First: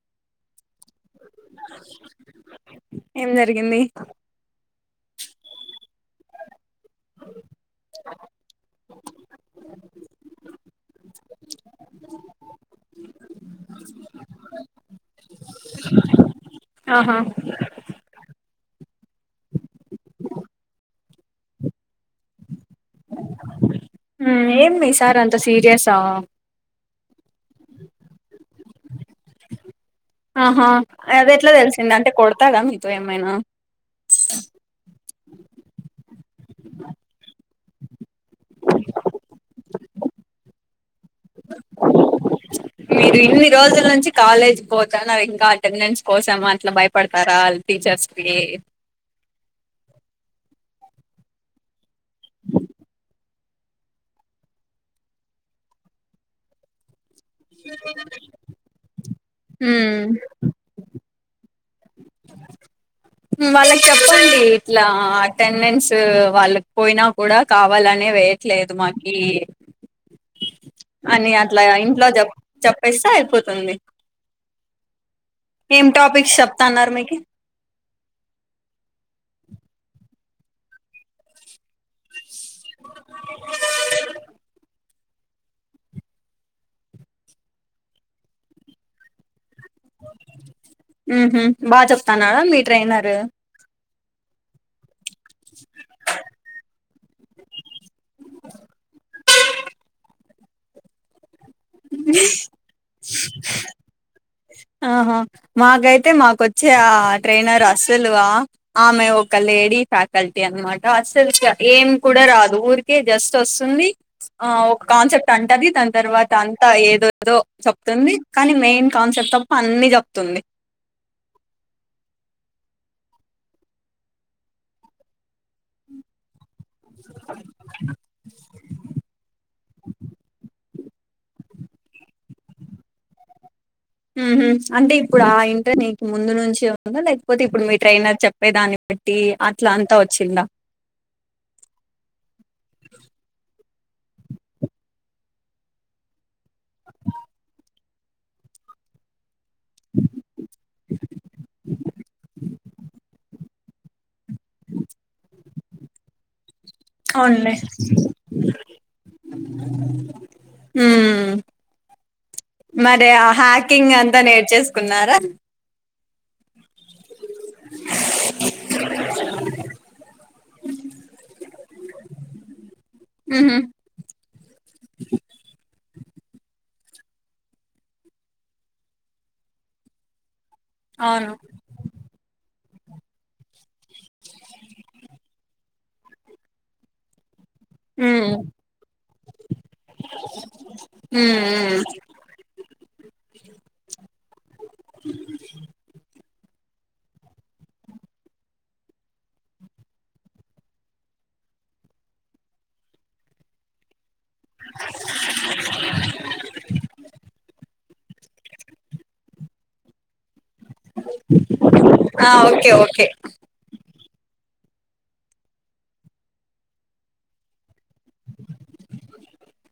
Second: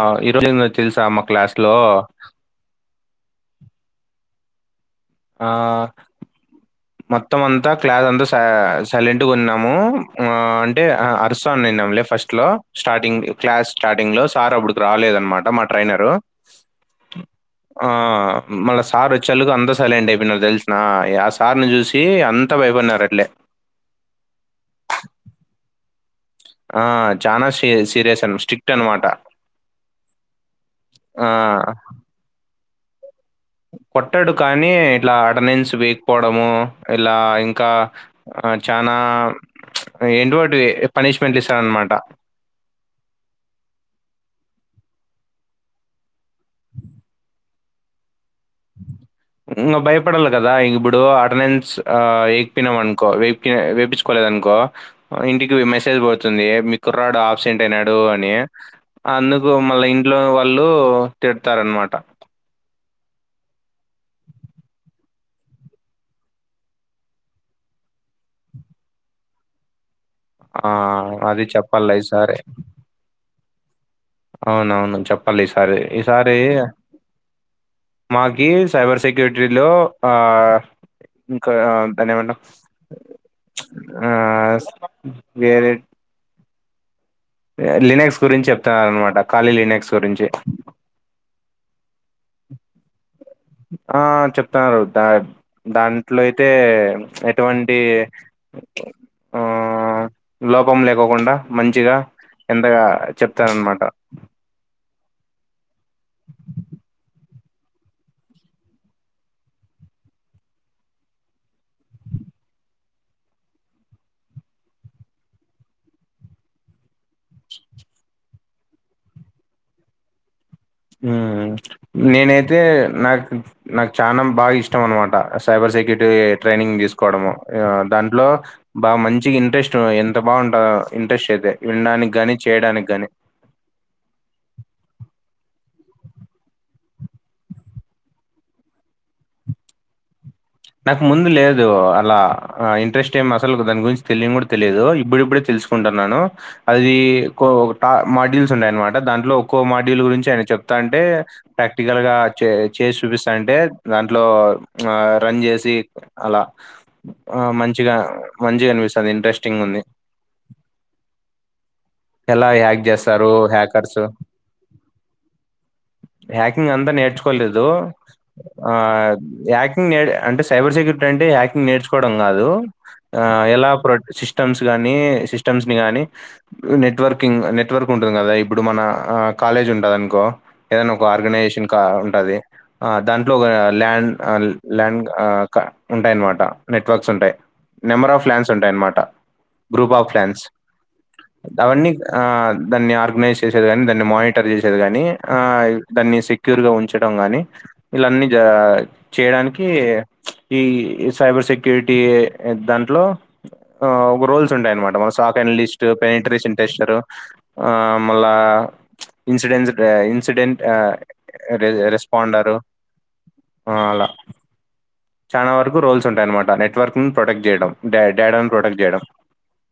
ఆ ఈ రోజు ఏందో తెలుసా మా క్లాస్ లో ఏం జరిగింది ఆ మొత్తం అంతా క్లాస్ అంతా స సైలెంట్గా ఉన్నాము ఆ అంటే అరుస్తను నేను ఫస్ట్ లో స్టార్టింగ్ క్లాస్ స్టార్టింగ్ లో సార్ అప్పుడుకి రాలేదనమాట మా ట్రైనరు ఆహా మళ్ళ సార్ వచ్చే సరికి అంత సైలెంట్ అయిపోయినాము తెలిసిన ఆ సార్ని చూసి అంత ఏమి మీ సార్ అంత సీరియసా ఆ చాలా సీరియస్ అ స్టిస్ట్ అనమాట ఆహా అది ఎట్లా ఆ! తెలిసింది అంటే కొడతాడ మీతో ఏమైనా కొట్టాడు కానీ ఇట్లా అటెండెన్స్ వేయకపోవడము ఇలా ఇంకా ఇంక చనా ఇటువంటివే మీరు ఇన్ని రోజుల నుంచి కాలేజీ పోతా నావ్ ఇంకా అటెండెన్స్ కోసం అట్లా భయపడతారా టీచర్స్ కి ఉమ్ భయపడల కదా ఇప్పుడు అటెండెన్స్ వేపిచ్చుకోలేదనుకో ఇంటికి మెసేజ్ పోతుంది కుర్రడు ఆబ్సెంట్ అయినాడు అని అందుకు మళ్ళా ఉమ్, ఇంట్లో వాళ్ళు తిట్టేస్తారు అన్మాట వాళ్ళకి చెప్పండి ఇట్లా అటెండెన్స్ వాళ్ళకి పోయినా కూడా కావాలనే వేయట్లేదు మాకీ ఆ, అని అది అట్లా చెప్పాలి ఇంట్లో చెప్ ఈసారి చెప్పేస్తే అయిపోద్ది అవునవును చెప్పాలి ఈసారి ఏం ఈసారి టాపిక్స్ చెప్తాన్నారు మీకి మాకి సైబర్ సెక్యూరిటీ లో ఆ ఇంకా ధన్యవాదములు ఆ వేరే లీనెక్స్ గురించి చెప్తున్నారనమాట ఊహూ బా చెప్తానారా మీ ట్రైనర్ ఆ చెప్తున్నారు దాంట్లో అయితే ఎటువంటి లోపం లేకోకుండా మంచిగా ఎంతగా చెప్తారన్నమాట ఆహా మాకైతే మాకొచ్చే ఆ ట్రైనర్ అస్సలు ఆ ఆమె ఒక లేడీ ఫ్యాకల్టీ అనమాట అసలు కి ఏం కూడా రాదు ఊరికే జస్ట్ వస్తుంది ఆ ఒక కాన్సెప్ట్ అంటది దాని తర్వా అంతా ఏదోదో చెప్తుంది కానీ మెయిన్ కాన్సెప్ట్ తప్ప అన్ని చెప్తుంది హ్మ్ నేనైతే నాకు నాకు చానా బాగా ఇష్టం అనమాట సైబర్ [unintelligible] ట్రైనింగ్ తీసుకోవడము దాంట్లో బా మంచి ఇంట్రెస్ట్ ఎంత బాగుంటందో ఇంట్రెస్ట్ అయితే వినడానికి గాని చేయడానికి గాని ఊహూ అంటే ఇప్పుడు ఆ ఇంట నీకు ముందు నుంచి ఉందా లేకపోతే ఇప్పుడు మీ ట్రైనర్ చెప్పేదాన్ని బట్టి అట్ల అంతా వచ్చిందా నాకు ముందు లేదు అలా ఇంట్రెస్ట్ ఏమి అసలుకి దాని గురించి తెలియని కూడా తెలియదు ఇప్పుడుప్పుడే తెలి తెలుసుకుంటున్నాను అది ట మాడ్యూస్ ఉండాయన్నమాట దాంట్లో ఒక్కో మాడ్యూల్ గురించి ఆయన చెప్ త అంటే ప్రాక్టికల్ గా చే చేసి చూపిస్తాంటే దాంట్లో ఆ రన్ చేసి అలా ఆ అవునులే మంచిగా మంచిగ అనిపిస్తుంది ఇంట్రెస్టింగా ఉంది ఉమ్ ఎలా హ్యాక్ మరి ఆ చేస్తారు హ్యాకింగ్ హ్యాకర్సు అంతా నేర్చేసుకున్నారా హ్యాకింగ్ అంతా నేర్చుకోలేదు ఆ హ్యాకింగ్ నె అంటే సైబర్ సెక్యూరిటీ అంటే హ్యాక్కింగ్ నేర్చుకోవడం కాదు ఆ ఉహు ఎలా ప్రో సిస్టమ్స్ గాని సిస్టమ్స్ ని గాని నెట్వర్కింగ్ నెట్వర్క్ ఉంటుంది కదా ఇప్పుడు మన కాలేజ్ ఉంటదనుకో ఏదైనా ఒక అవును ఆర్గనైజేషన్ ఉంటది ఆ దాంట్లో ఒక ల్యాండ్ ఆ ల్యాండ్ ఉంటాయన్నమాట నెట్వర్క్స్ ఉంటాయి నెంబర్ ఆఫ్ ఉమ్ లాండ్స్ ఉంటాయన్నమాట గ్రూప్ ఆఫ్ లాండ్స్ హ్మ్ అవన్నీ ఆ దాన్ని ఆర్గనైజ్ చేసేది గాని దాన్ని మానిటర్ చేసేది గాని ఆ దాన్ని ఈ సెక్యూర్ గా ఉంచడం గానీ ఇలా అన్నీ చే చేయడానికి ఈ సైబర్ సెక్యూరిటీ దాంట్లో ఒక రోల్స్ ఉంటాయన్నమాట మన సాక్ ఎనలిస్ట్ [unintelligible] ఆ మళ్ళ ఇన్సిడెం ఇన్సిడెంట్ ఆ ర హ్మ్ ఆ రెస్పండారు ఓకే ఓకే ఆ అలా చాలా వరకు రోల్స్ ఉంటాయన్నమాట నెట్వర్క్ ను ప్రొటెక్ట్ చేయడం డాడాని ప్రొటెక్ట్ చేయడం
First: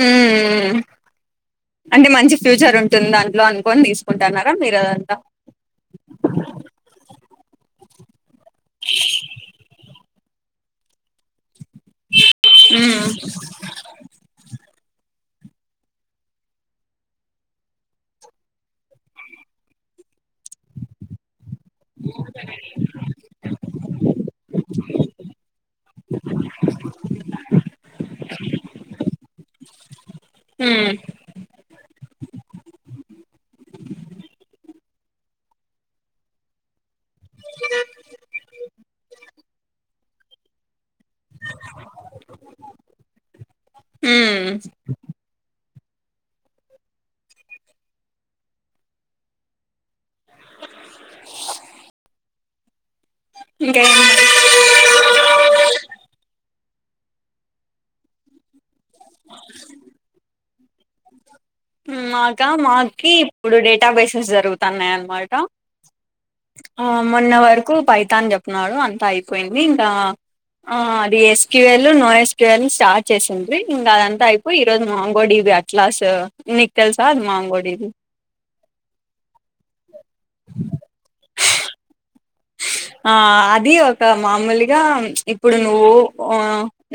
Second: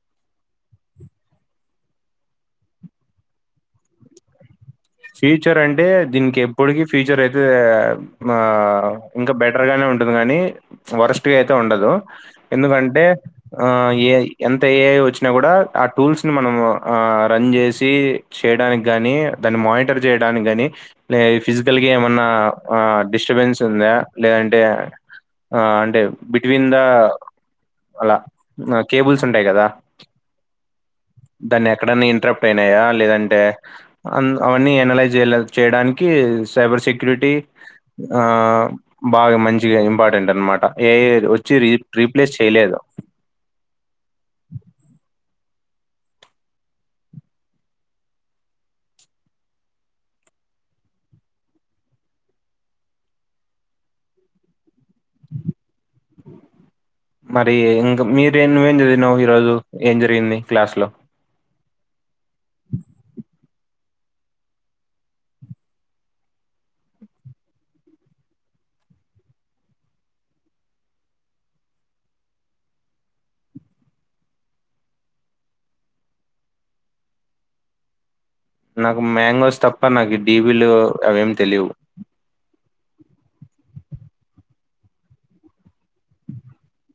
హ్మ్ హ్మ్. అంటే మంచి ఫ్యూచర్ ఉంటుంది దాంట్లో అనుకొని తీసుకుంటాన్నారా మీరు అదంతా ఫ్యూచర్ అంటే దీనికి ఎప్పటికి ఫ్యూచర్ అయితే ఆ ఇంకా బెటర్ గానే ఉంటుంది గానీ వరస్ట్గా అయితే ఉండదు హ్మ్ ఎందుకంటే ఎంత ఏ వచ్చిన కూడాూఆ టూల్స్ ని మనం రన్ చేసి చేయడా నీ దాన్ని మాయిట్ చేయడానికిని ఫిజ కలికి ఏమన్నా డిస్టర్బెన్స్ ఉందా లేదంటే ఆ అంటే బిట్వీన్ ద అలా కేబుల్స్ ఉంటాయి కదా హ్మ్ దాన్ని ఎక్కడన్నా ఇంట్రప్ట్ అయినాయా లేదంటే అవన్నీ చేయడానికి సైబర్ సెక్య సెక్యూరిటీ బాగా మంచిగా ఇంపార్టెంట్ అనమాట ఏ వచ్చి రీ రీప్లేస్ చేయలేదు ఇంకేం అే మరి ఇంకా మీరే నువ్వేం చదివినావు ఈరోోజు ఏం జరిగింది క్లాస్ లో మాకా మాకి ఇప్పుడు డేటా బేసెస్ జరుగుతున్నాయి అన్నమాట ఆ మొన్న వరకు పైటను అని చెప్తున్నాడు అంతా అయిపోయింది ఇంకా అది ఎస్క్యూవల్ నాన్ ఎస్క్యూఎల్ స్టార్ట్ చేసిండంది ఇంకా అదంతా అయిపోయి ఈ రరోజు మాంగో అట్లా స నికల్ సాదు మాంగడిది నాకు మ్యాంగోస్ తప్ప నాకు డడిబిలు అవేం తెలివు ఆ అది ఒక మామూలుగా ఇప్పుడు నువ్వు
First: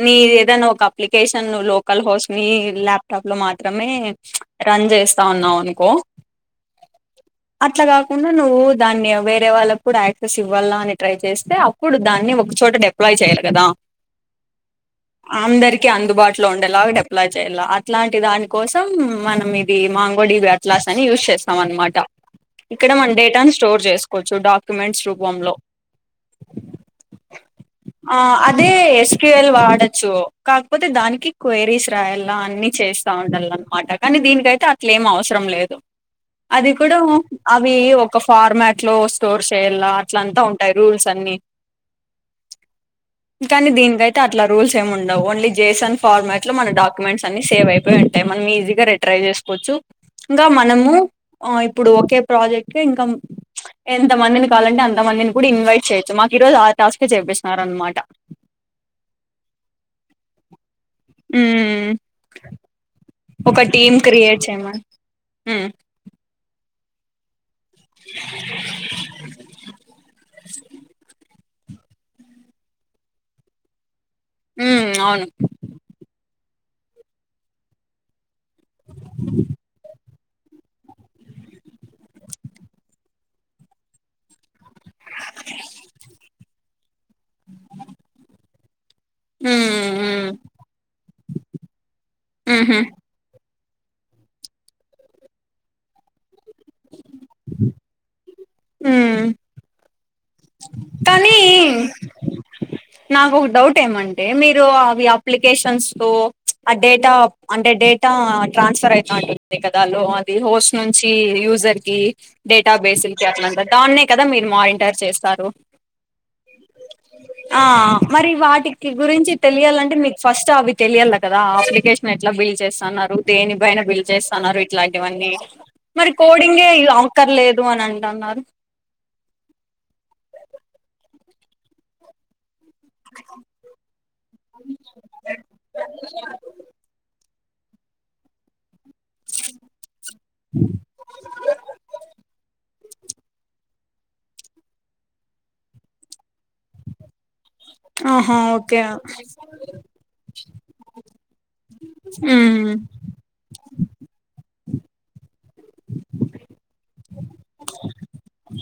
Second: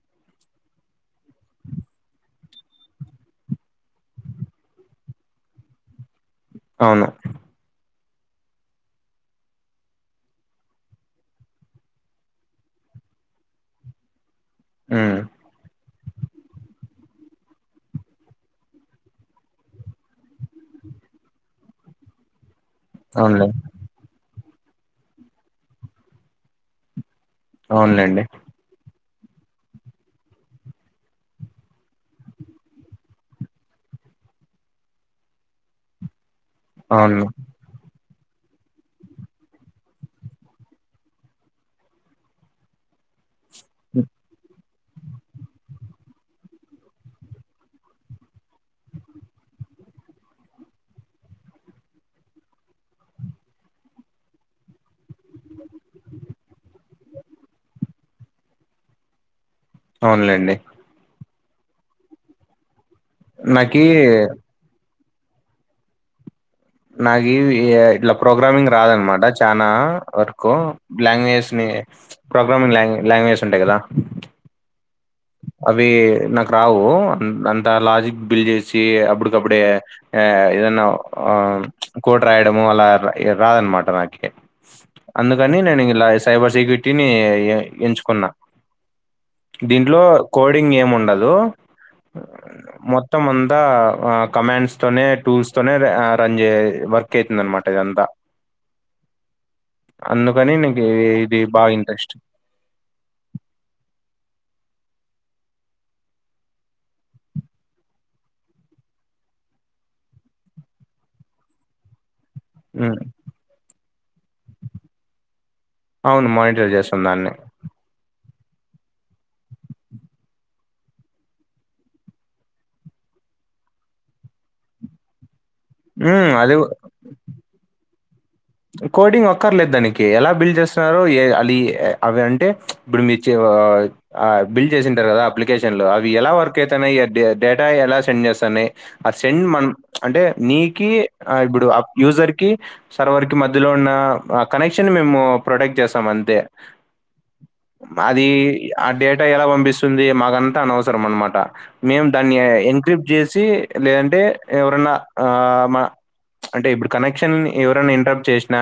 నీ ఏదనా ఒక అప్లికేషన్ లోకల్ హౌస్ ని ల్యాప్టాప్ లో మాత్రమే రన్ చేస్తా ఉన్నావు కో అవును అట్లా కాకుండా నువ్వు దాన్ని వేరే వాళ్ళప్పుడు యాక్ స్ ఇవ్వాల అని ట్రై చేస్తే అప్పుడు దాన్ని ఒకచోట డప్లాయ్ చేయాలి కదా ఉమ్, ఆందరికి అందుబాటులో ఉండేలాగా డెప్ చేయలా అట్లాంటి దాని కోసం మనం ఇది మాంగోడివి అట్లా అని యూజ్ చేస్తాం అన్నమాట ఇక్కడ మన అవునులే డేటాను స్టోర్ చేసుకోవచ్చు డాక్యుమెంట్స్ రూపంలో ఆ అవునులేండి అదే ్యల్ వాడొచ్చు కాకపోతే దానికి క్వైరీస్ రాయాల అన్ని చేస్తా ఉండాల అనమాట కానీ దీనినికిైతే అట్లే ఏం అవసరం లేదు అది కూడా అవును అవి ఒక ఫార్మాట్ లో స్టోర్ చేయలా అట్లంతా ఉంటాయి రూల్స్ అన్ని కానీ దీనికయితే అట్లా రూల్స్ సమ్ ఉండవు ఓన్లీ జేసన్ ఫార్మాట్ లో మన డాక్యుమెంట్స్ అన్ని సేవ్ అయిపోయి ఉంటాయి మనం ఈజీగా రిట్రై చేసుకోవచ్చు ఇంకా మనము ఇప్పుడు ఒకే ప్రాజెక్ట్ ఇంకా ఎంత మందిని కావాలంటే అ ఎంత మందిని కూడా ఇన్వైట్ చేయొచ్చు మాకు ఈ రోజు ఆ టాస్క్ చేపిస్తున్నారుా అనమాట అవునులేండి ఒక నాకి టీమ్ క్రియేట్ చేయమ హ నాకు ఇట్లా ప్రోగ్రామింగ్ రాదనమాట చనా వ లాంగ్వేజ్ ని ప్రోగ్రామింగ్ లాంగ లాంగ్వేజ్ ఉంటాయి కదా హ అవి నాకు రావు అంత లాజిక్ బిల్ చేసి అప్పుటికప్పుడే ఆ ఏదన్న కోడ్ రాయడం అలా రాదు అన మాట నాకి అందుకని నేను ఇలా సైబర్ సెక్యూరిటీని ఎంచుకున్నా ఉ కోడింగ్ ఆమ్ ఉండదు ఉహు మొత్తం ఆ అ కమాండ్స్ తోనే టూల్స్ తోనే రన్ చే వర్క్ అవుతుంది అనమాట ఇదంతా ఆ అందుకని నికీ ఇది బాగా ఇంట్రెస్ట్ నాకోక డౌట్ ఏమంటే మీరు అవి అప్లికేషన్స్ తో ప్చ్ ఆ డేటా అంటే డే టా ట్రాన్స్ఫర్ అయితా ఉంటుంది కదాలో అది హోస్నుంచి యూజర్ కి డేటా హ్మ్. బేసీల్కి అట్లాంత దాన్నే కదా మీరు మానింటర్ చేస్తారు. అవును మానిటర్ చేస్సాం దాన్నే ఆ మరి వాటికి గురించి తెలియాలంటే మీక్ ఫస్ట్ అవి తెలియాల కదా ఆ అప్లికేష్నా ఎట్లా బిల్ చేస్సన్న రోగ్ దేని బైనా బిల్ చేస్తన్నారు ఇట్లాంటివన్నీ మరి హ్మ్. అది కోడింగే ఇది అవక్కర్ లేదు అని అంటన్నార్ కోడింగ్ అక్కర్లేద్ దానికి ఎలా బిల్ చేస్తరో ఏ అలీ ఏ అవ్వంటే ఇప్పుడు మీచే ఆ బిల్ చేసింటారు కదా అప్లికేషన్లో అవి ఎలా వర్క్ అయితన్నాయి అంటే డేటా ఎలా సెండ్ చేస్తానయి ఆ సెండ్ మన్ ప్చ్ అంటే నీకి ఆ ఇప్పుడు ఆప్ యూజర్కి, సర్వర్ కి మధ్యలో ఉన్న ఆ కనెక్షన్ మేము ప్రొటెక్ట్ చేస్తాం అంతే అది ఆహా ఓకే ఆ డేటా ఎలా పంపిస్తుంది మాకంతా అనవసరం అన్నమాట్ ట మేము దాన్ని ఏ ఉమ్ ఎంక్రిప్ చేసి లేదంటే ఎవరన్నా ఆ మ అంటే ఇప్పుడు కనెక్షన్ ఎవరన్నా ఇంటర్ చెస్నా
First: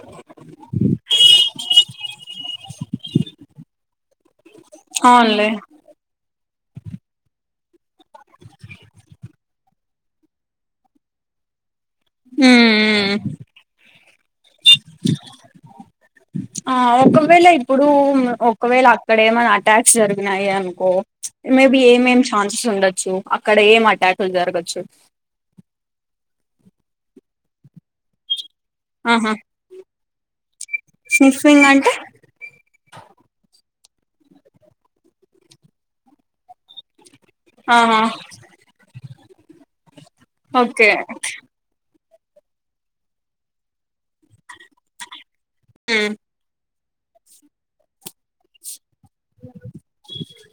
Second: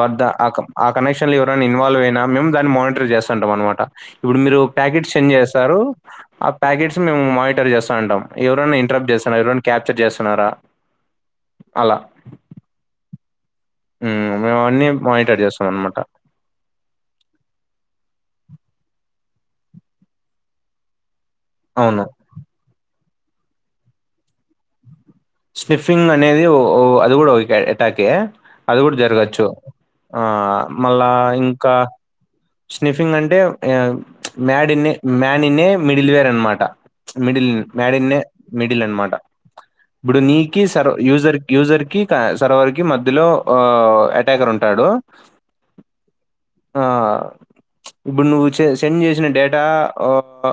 వద్ద ఆ కం ఆ కనెక్షన్ లో ఎవరైనా ఇన్వాల్వ్ అయినా. మేం దాన్ని మానిట్రే చేస్తాంటాం అనమాట. ఇప్పుడు మీరు ప్యాకెట్ సెండ్ అవునులే చేస్తారు. ఆ ప్యాకెట్స్ మేము మానిటర్ చేస్తా అంటాం. ఎవరైనా ఇంట్రప్ట్ చేస్తరా, ఎవరైనా క్యాప్చర్ చేస్తున్నారా? అలా. ఉమ్ మ్ మ్ హ్మ్. మేమవన్నీ మానిటర్ చేస్తామనమాట. ఆ ఒకవేళ ఇప్పుడు ఒకవేళ అక్కడ ఏమైన్నా అటాక్ జరిగినాయి అనుకో, మేబి అవును. ఏమేం ఛాన్సెస్ ఉండొచ్చు. అక్కడ ఏం అటాకులు జరగచ్చు స్నిఫింగ్ అనేది ఓ ఓ అది కూడా ఒక ఎటాకే అది గూడా ఆహా జరగచ్చు ఆ మళ్ళా స్నిఫింగ్ ఇంకా అంటే స్నిఫింగ్ అంటే ఏయా ప్చ్ మ్యాడిన్నే మ్యానిన్నే మిడిల్వేర్ అన్నమాట ప్చ్ మిడిల్ ఆహా మ్యాడిన్నే మిడిల్ అన్నమాట ఇప్పుడు నీకే ఓకే సర్వ్ యూజర్ యూజర్ కి సర్వర్కి మధ్యలో ఆ అటాకర్ ఉంటాడు ఉహ్ ఆ ప్చ్ ఇప్పుడు నువ్వు సె సెండ్ చేసిన డేటా ఓ ఆ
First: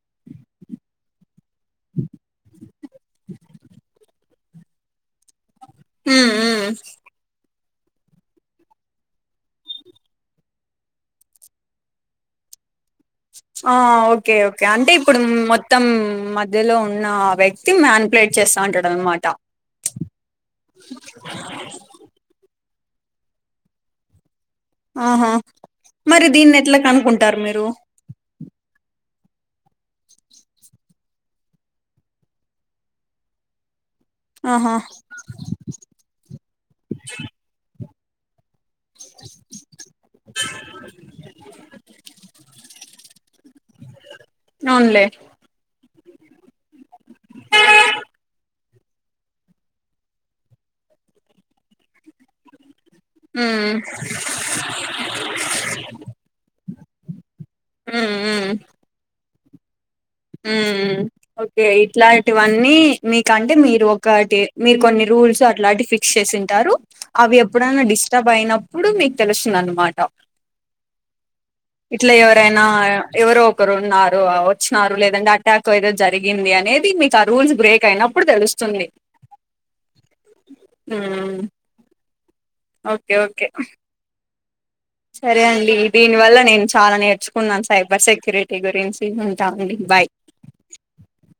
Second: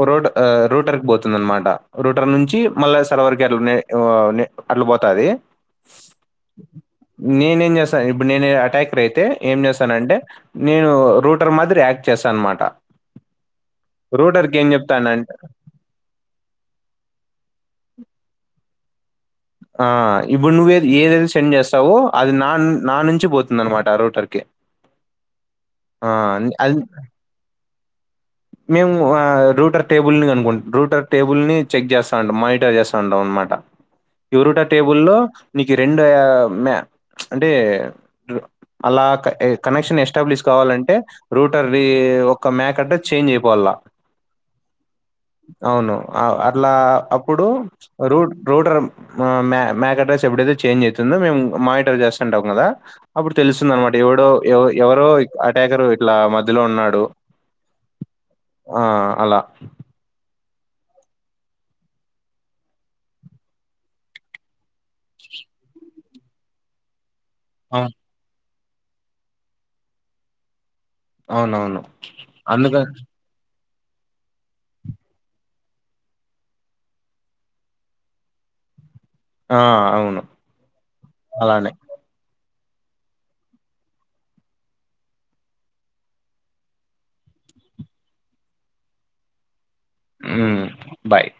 ఓరోడ్ ఆ రూటర్ కి పోతుంది అన్నమాట. రూటర్ నుంచి మళ్ళా సరవర్ గేర్లనే ఏవో అట్లు పోతది ఉమ్ ఉమ్ నేనేం చేస్ స్త ఇప్పుడు నేను అటాకర్ అయితే ఏం చేసానంటే నేను రూటర్ మాదిరి యాక్ చేస్త అనమాట ఆ ఓకే రూటర్కి ఓకే ఏం అంటే ఇప్పుడు చెప్తానంటే మొత్తం మధ్యలో ఉన్న వ్యక్ తి మ్యాన్ ప్లేట్ చేస్తా ఉంటాడు అన్నమాట ఆ ఇప్పుడు నువ్వే ఏదైతే సెండ్ చేస్తావో అది నా నా నుంచి పోతుందనమాట రూటర్కి ఆహా ఆ, మరి దీన్ని అది ఎట్లా కనుకుంటారు మీరు మేము ఆ రూటర్ టేబుల్ని కనుకుం రూటర్ టేబుల్ని చెక్ చేస్తాంటాం, మానిటర్ చేస్తాంటం నమాట ఎరుట ఆహా టేబుల్లో నీకు రెండు మ అంటే అలా కనెక్షన్ ఎస్టాబ్లిష్ కావాలంటే రూటర్ ఒక మ్యాక్ అ చేంజ్ అయిపోవాల అవునులే అవును అట్లా అప్పుడు రూట్ రూటర్ మ్యాక్ అడ్రస్ ఎప్పుడైతే చేంజ్ అవుతుందో మేము మానిటర్ చేస్తాం అంటాం కదా అప్పుడు తెలుస్తుంది ఉమ్ అనమాట ఎవడో ఎవరో అటాకరు ఇట్లా మధ్యలో ఉన్నాడు డు ఉమ్ ఉమ్ ఆ అలా ఓకే ఇట్లాంటివన్నీ మీక అంటే మీరు ఒకటి మీరు కొన్ని రూల్స్ అట్లాంటి ఫిక్స్ చేసింటారు అవి ఎప్పుడైనా అవును డిస్టర్బ్ అయినప్పుడు మీకు తెలుస్తుందన్నమాట అవునవును ఇట్లా ఎవరైనా అందుకని ఎవరో ఒకరు ఉన్నారు వచ్చు లేదంటే అటాక్ ఏదో జరిగింది అనేది మీకు ఆ రూల్స్ బ్రేక్ అయినప్పుడు తెలుస్తుంది ఆ అవును అలానే ఓకే ఓకే సరే అండి దీని వల్ల నేను చాలా నేర్చుకున్నాను సైబర్ సెక్యూరిటీ గురించి ఉంటా అండి బాయ్ హ్మ్మ్ బాయ్